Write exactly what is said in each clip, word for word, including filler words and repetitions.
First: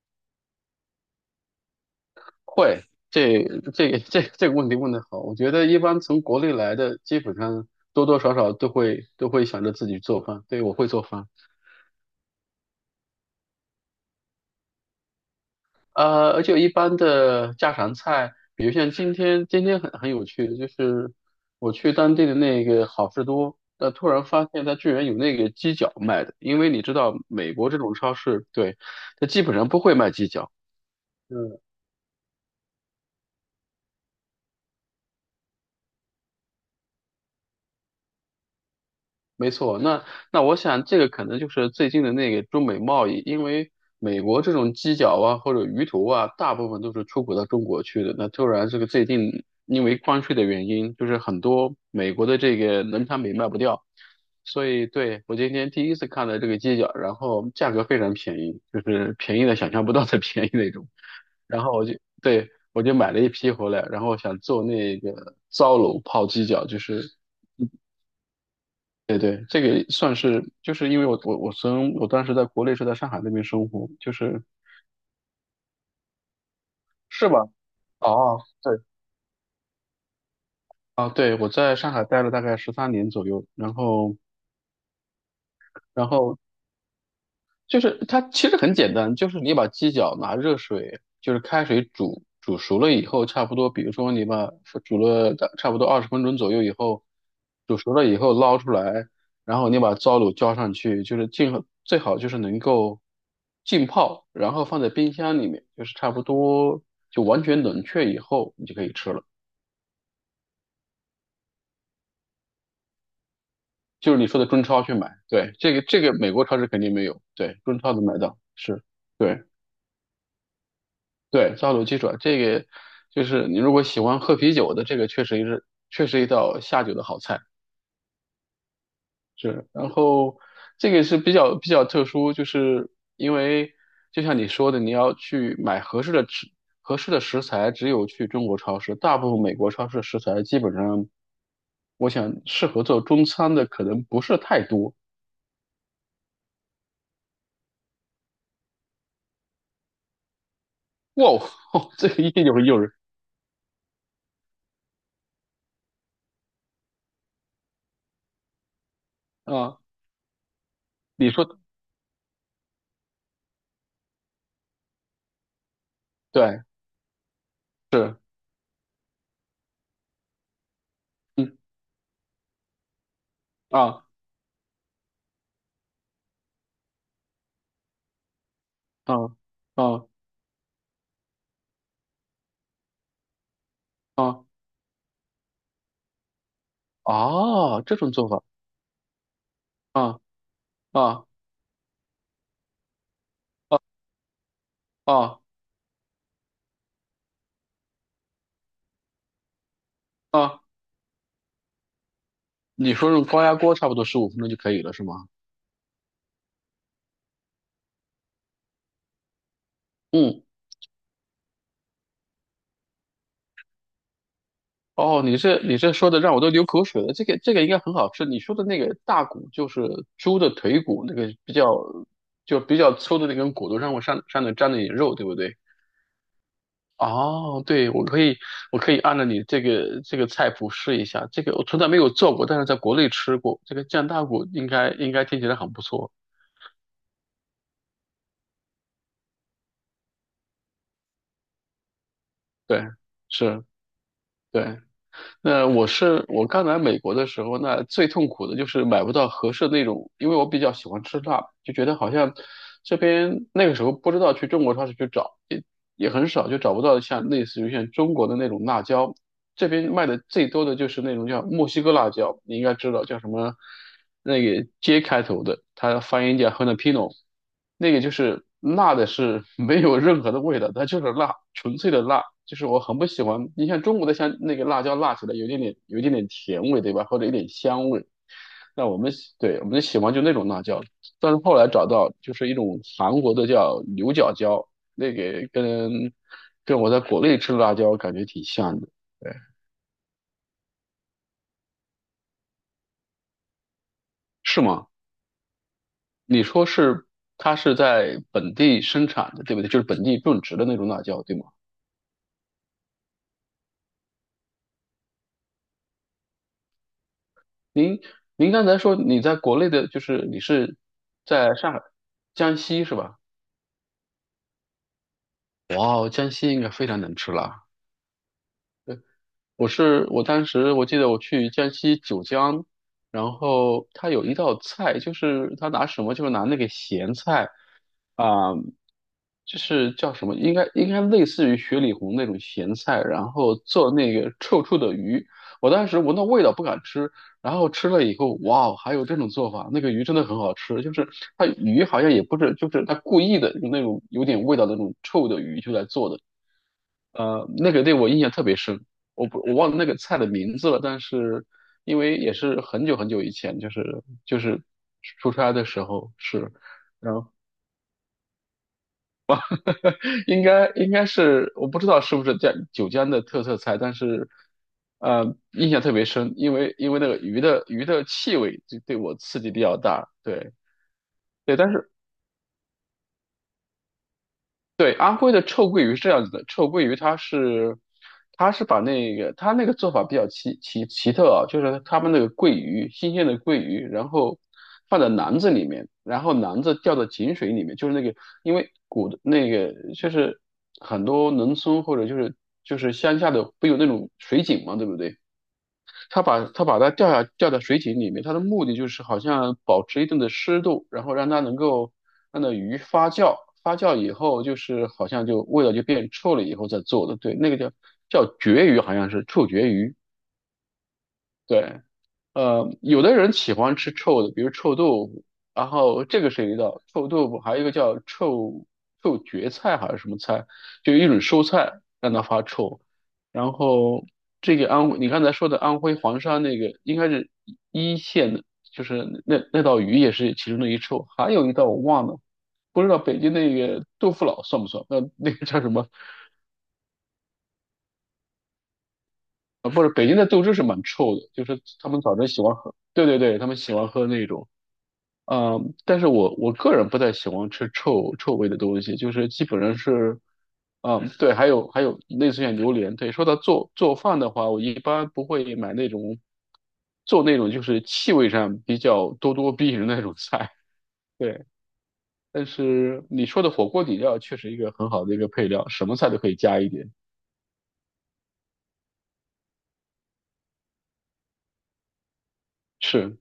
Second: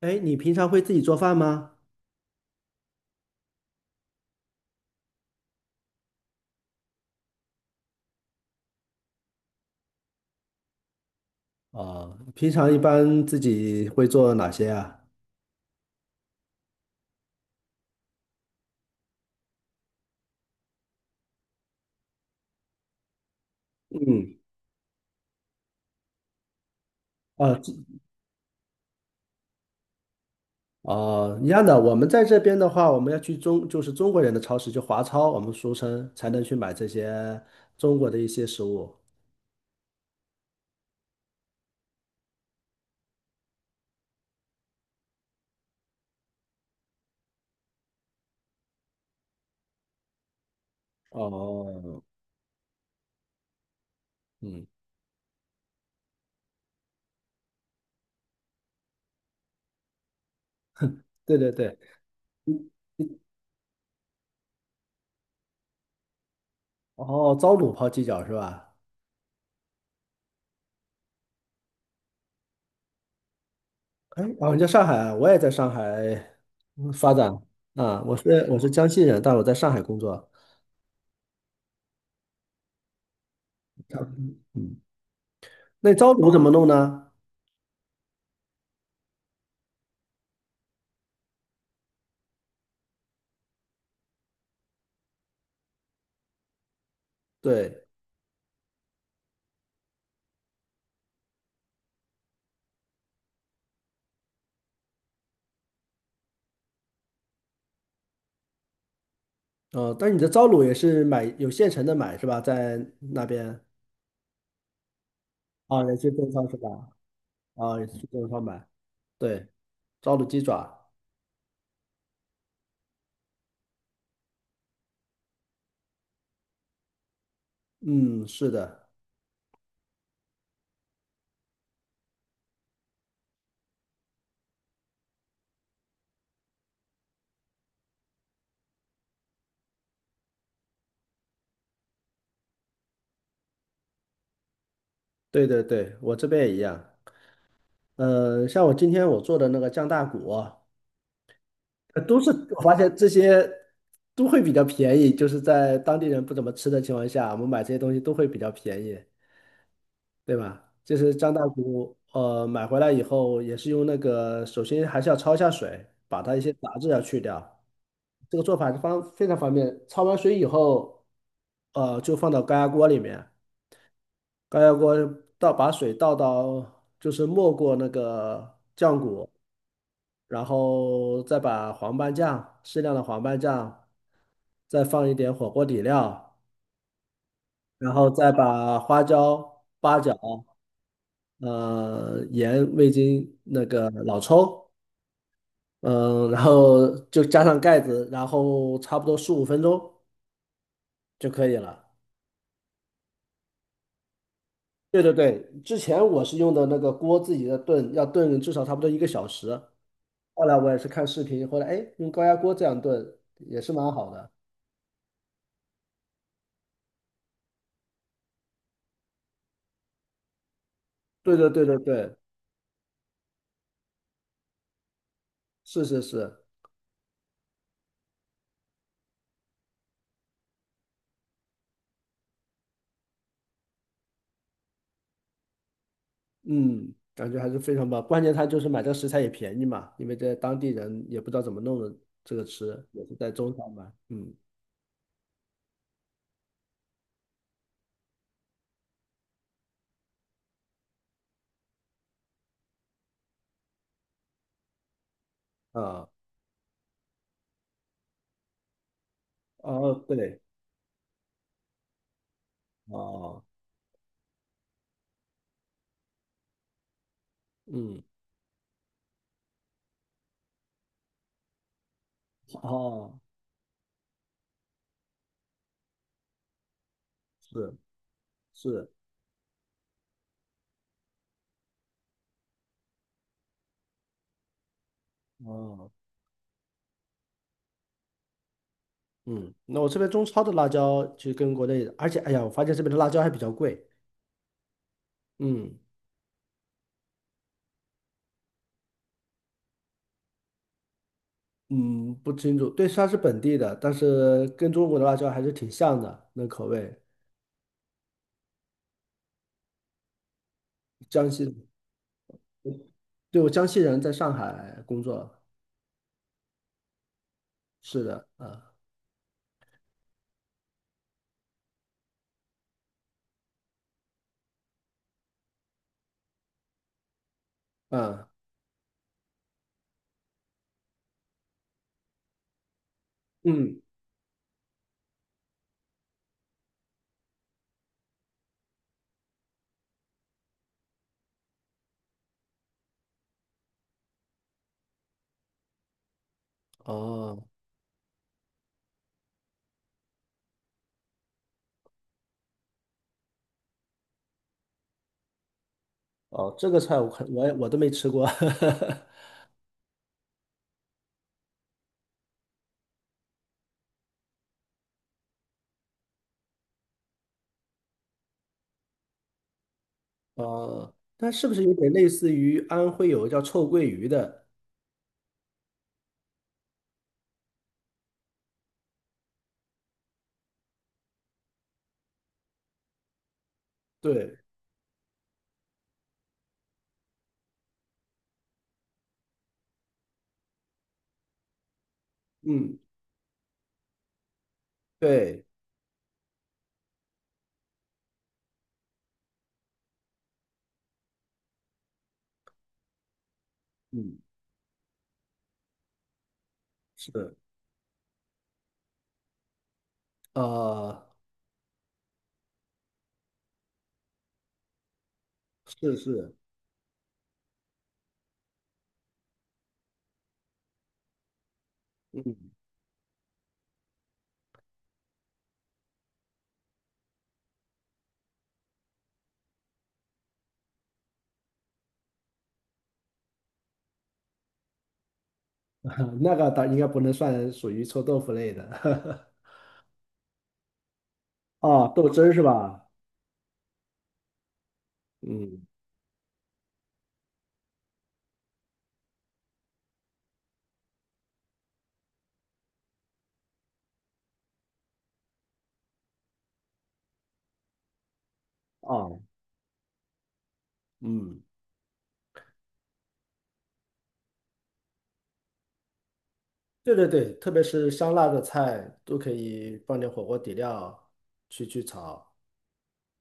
哎，你平常会自己做饭吗？会，这这个这这个问题问得好，我觉得一般从国内来的，基本上多多少少都会都会想着自己做饭。对，我会做饭，啊、平常一般自己会做哪些啊？呃，而且一般的家常菜，比如像今天，今天很很有趣的，就是我去当地的那个好事多，呃，突然嗯，发现它居然有那个鸡脚卖的，因为你知道啊，美国自这种超市，对，它基本上不会卖鸡脚。啊，一嗯。样的。我们在这边的话，我们要去中，就是中国人的超市，就华超，我们俗称才能去买这些中国的一些食物。没错，那那我想这个可能就是最近的那个中美贸易，因为美国这种鸡脚啊或者鱼头啊，大部分都是出口到中国去的。那突然这个最近因为关税的原因，就是很多哦，美国的这个农产品卖不掉，所嗯，以对，我今天第一次看到这个鸡脚，然后价格非常便宜，就是便宜的想象不到的 便宜那种。对对然后对。我就对，我就买了一批回来，然后想做那个糟卤泡鸡脚，就是。哦，糟卤泡鸡脚是吧？对对，这个算是，就是因为我我我从我当时在国内是在上海那边生活，就哎，是哦，你在上海啊，我也在上海嗯发是展吧？啊。我哦，是我是对，江西人，但我在上海工作。啊，对，我在上海待了大概十三年左右，然后嗯，那然糟卤后怎么弄呢？就是它其实很简单，就是你把鸡脚拿热水，就是开水煮煮熟了以后，差不多，比如说你把煮了大差不多二十分钟左右以后，煮对。熟了以后捞出来，然后你把糟卤浇上去，就是尽最好就是能够浸泡，然后放在冰箱里面，就是差不多就完全冷却以后，你就可以吃了。哦，但是你的糟卤也是买有现成的买是吧？在那边就是你说的中超去买，对，这啊，个也这是个中美国超是超市肯定吧？没有，对，啊，中也超是能去买中到，超买。是，对。对，糟卤鸡爪，对，烧酒鸡爪这个就是你如果喜欢喝啤酒的，这个确实是确实一道下酒的好菜。嗯，是的，是，然后这个是比较比较特殊，就是因为就像你说的，你要去买合适的食合适的食材，只有去中国超市，大部分美国超市的食材基本上，我想适合做中餐的可能不是太多。对对对，我这边也一样。呃，像我今天我做的那个酱大骨啊哇哦，呃这都个是一定有我发诱人现这些都会比较便宜，就是在当地人不怎么吃的情况下，我们买这些东西都会比较便宜，啊！对吧？就是你酱大说骨，呃，买回来以后也是用那个，首先还是要焯一下水，把它一些对，杂质要去掉。是，这个做法方非常方便。焯完水以后，嗯呃，就放到高压锅里面，啊高压锅倒把水倒到，就是没过那个酱啊骨，啊然后再把黄斑酱，适量的黄斑酱，啊！再放一点火锅底料，哦，然这后种做再法把花椒、八角、啊啊呃盐、味精、那个老抽。啊嗯，然后就加上盖子，然后差不多十五分钟啊！就可以了。你说用高压锅差不多十五分钟就可以了，对是对吗？对，之前我是用的那个锅自己的炖，要炖至少差不多一个小时。嗯，后来我也是看视频，后来哎，用高压锅这样炖也是蛮好的。哦，你这你这说的让我都流口水了。这个这个应该很好吃。你说的那个大骨就是猪的腿骨，那个对对比对较对对，就比较粗的那根骨头让我上上面沾了一点肉，对不对？是是是，哦，对，我可以我可以按照你这个这个菜谱试一下。这个我从来没有做过，但是在国内吃过。这个酱大骨应该应该听起来很不错。嗯，感觉还是非常棒。关键它就是买这个食材也便宜嘛，因为这当地人也不知道怎么弄的这个吃，对，也是在中是。超嘛。嗯对。那我是我刚来美国的时候，那最痛苦的就是买不到合适的那种，因为我比较喜欢吃辣，就觉得好像这边那个时候不知道去中国超市去找，也啊也很少，就找不到像类似于像中国的那种辣椒。这边哦卖的对最多的就是那种叫墨西哥辣椒，你应该知道叫什哦么，那个 J 开头的，它发音叫 j a n a p i n o 那个嗯就是辣的是 没有任何的味道，它就是辣，纯粹的辣。就是我很不哦喜欢，你像中国的像那个辣椒辣起来有一点点有一点点甜味，对吧？或者有点是香味。那是我们喜对，我们喜欢就那种辣椒，但是后来找到就是一种韩国的叫牛角椒，那个哦。跟跟我在国内吃的辣椒感觉挺像的。对，嗯，那我这边中超的辣椒其实跟国内的，而且哎呀，我发现这边的辣椒还比较贵。是吗？嗯你说是它是在本地生产的，对不对？就是本地种植的那种辣椒，对吗？嗯，不清楚，对，它是本地的，但是跟中国的辣椒还是挺像的，那口味。您您刚才说你在国内的，就是你是江西，在上海、江西是吧？对，我江西人，在上海工作。哇哦，江西应该非常能吃辣。是的，啊我是我当时我记得我去江西九江，然后他有一道菜，就是他拿什么，就是拿那个咸菜。啊啊、就是叫什么，应该应该类似于雪里红那种咸菜，然后嗯，做那个臭臭的鱼。我当时闻到味道不敢吃，然后吃了以后，哇哦，还有这种做法，那个鱼真的很好吃。就是它鱼好像也不是，就是它故意的用那种有点味道的那种臭的鱼就来做的。哦呃，那个对我印象特别深，我不我忘了那个菜的名字了，但是因为也是很久很久以前，就是就是出差的时候是，哦，这个菜我看我也我都没吃过。应该应该是我不知道是不是江九江的特色菜，但是呃印象特别深，因为因为那个鱼的鱼的气味就对我刺激比较大，对哦，它是不对，是但有是点类似于安徽有个叫臭鳜鱼的？对，安徽的臭鳜鱼是这样子的，臭鳜鱼它是，它是把那个它那个做法比较奇奇奇特啊，就是他们那个鳜鱼，新鲜的鳜鱼，然对，后放在篮子里面，然后篮子掉到井水里面，就是那个，因为古的那个就是很多农村或者就是就嗯，是乡下的不有那种水井嘛，对不对？对，他把他把它掉下掉在水井里面，它的目的就是好像保持一定的湿度，然后让它能够让那鱼发酵，发酵以嗯，后就是好像就味道就变臭了以后再做的，对，是，那个叫叫绝鱼，好像是臭绝鱼，啊对。呃，有的人喜欢吃臭的，比如臭豆腐，然是后这个是。是一道臭豆腐，还有一个叫臭臭蕨菜还是什么菜，就一种蔬菜让它发嗯，臭。然后这个安徽，你刚才说的安徽黄山那个应该是一线的，就是那那道鱼也是其中的一臭，还有一道我忘了，不知道北京那个豆腐脑算不算？那那个叫什么？那个倒应该不能算属于臭豆腐类的。啊，不是，北京的豆汁是蛮臭的，就 是他哦，们豆早汁晨儿喜是欢喝，吧？对对对，他们喜欢喝那种。嗯，嗯，但是我我个人不太喜欢吃臭臭味的东西，就是基本上是，嗯，对，还有还有类似像榴莲，对，说到做做饭的话，我一般不会买那种做那种就是气味上比较哦，咄咄逼人的那种菜，嗯，对。但是你说的火锅底料确实一个很好的一个配料，什么菜都可以加一点，对对对，特别是香辣的菜都可以放点火锅底料去去炒，是。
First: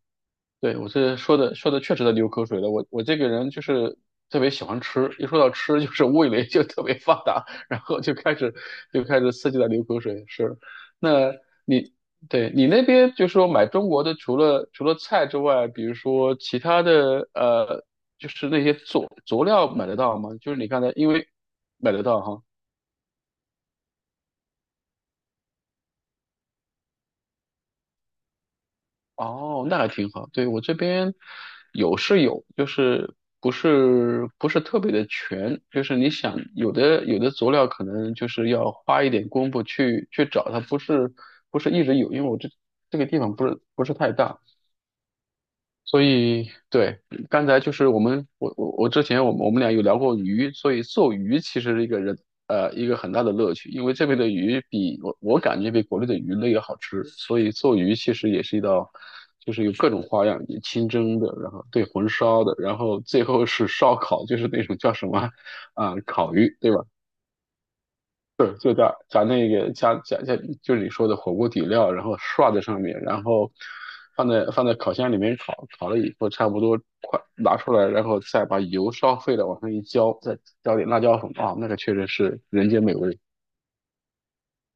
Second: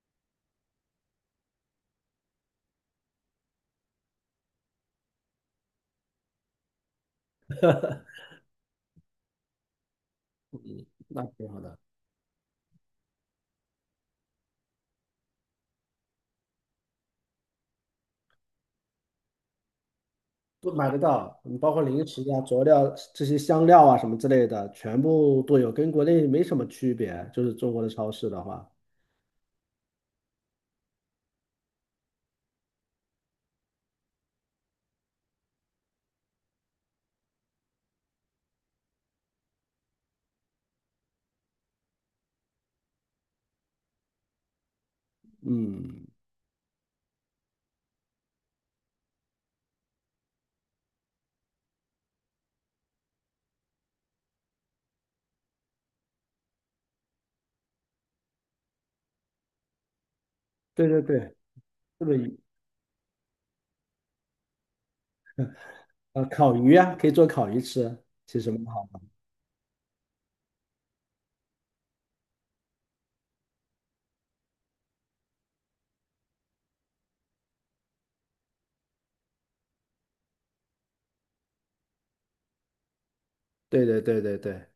对，我这说的说的确实在流口水了。我我这个人就是特别喜欢吃，一说到吃就是 味蕾就特别发达，然后就开始就开始刺激的流口水。是，那那挺好的，你对，你那边就是说买中国的，除了除了菜之外，比如说其他的呃，就是那些佐佐料买得到吗？就是你都刚买才得因为到。你包括买得零到食啊、哈，佐料这些香料啊什么之类的，全部都有，跟国内没什么区别。就是中国的超市的话，哦，那还挺好。对，我这边有是有，就是不是不是特别的全，就是你想有的有的佐料可能就是要花一点功夫去去找它，不是不是一直有，因为我这这个地方不是不是太大，所嗯，以，对，刚才就是我们，我我我之前我们我们俩有聊过鱼，所以做鱼其实是一个人呃一个很大的乐趣，因为这边的鱼比我我感觉比国内的鱼类要好吃，所以做鱼其实也是一道，就是有各种花样，有对清对蒸的，对，然后对这红个鱼烧的，然后最后是烧烤，就是那种叫什么啊、啊呃烤烤鱼，对鱼吧？啊，可以做烤鱼吃，其实对，蛮就好。加加那个加加加，就是你说的火锅底料，然后刷在上面，然后放在放在烤箱里面烤，烤了以后差不多快拿出来，然后再把油烧沸了往上一浇，再浇点辣椒粉啊，那个确实是人间美味。对对对对对。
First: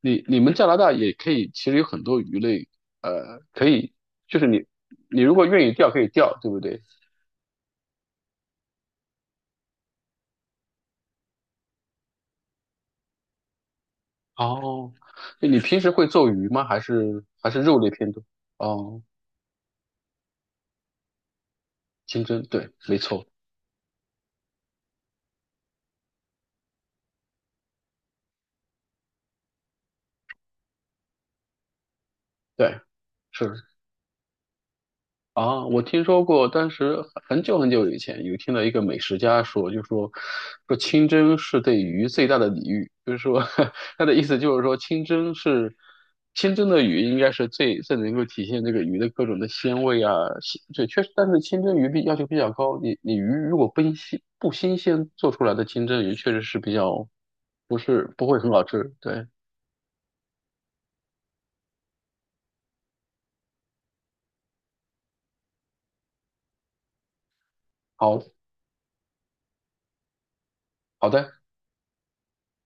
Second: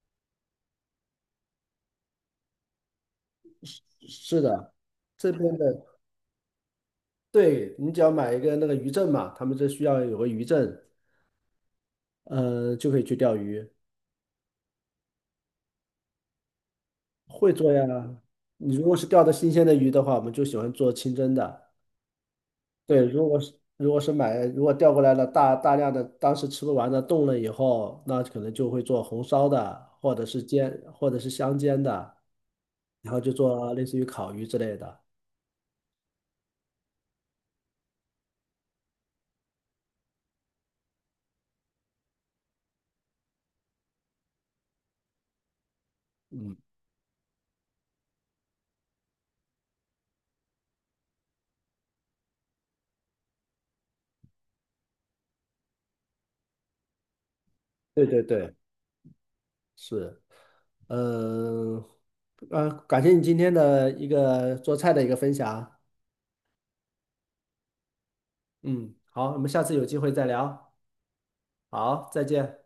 你你们加拿大也可以，其实有很多鱼类，呃，可以，就是是你的，你这如果边愿意的，钓可以钓，对不对？对，你只要买一个那个渔证嘛，他们这需要有个渔证，呃，就可以去钓鱼，哦，你平时会做鱼吗？还是还会是做肉呀。类偏多？你如果哦，是钓的新鲜的鱼的话，我们就喜欢做清蒸的。清蒸，对，没对，错，如果是如果是买，如果钓过来了大大量的，当时吃不完的冻了以后，那可能就会做红烧的，或者是煎，或者是香煎的，对，然后就是。做类似于烤鱼之类的。啊，我听说过，当时很久很久以前有听到一个美食家说，就说说清蒸是对鱼最大的礼遇，就是说 他的意思就是说清蒸是清蒸的鱼应该是最最能够体现这个鱼的各种的鲜味啊，鲜对，确实，但是清蒸鱼比要求比较高，你你鱼如果不新不新鲜做出来的清蒸鱼，确实是比较不对是对不会很对。好吃，对，是，嗯，呃，感谢你今天的一个做菜的一个分享。好嗯，好，我们下次有机会再聊。好的。好，再见。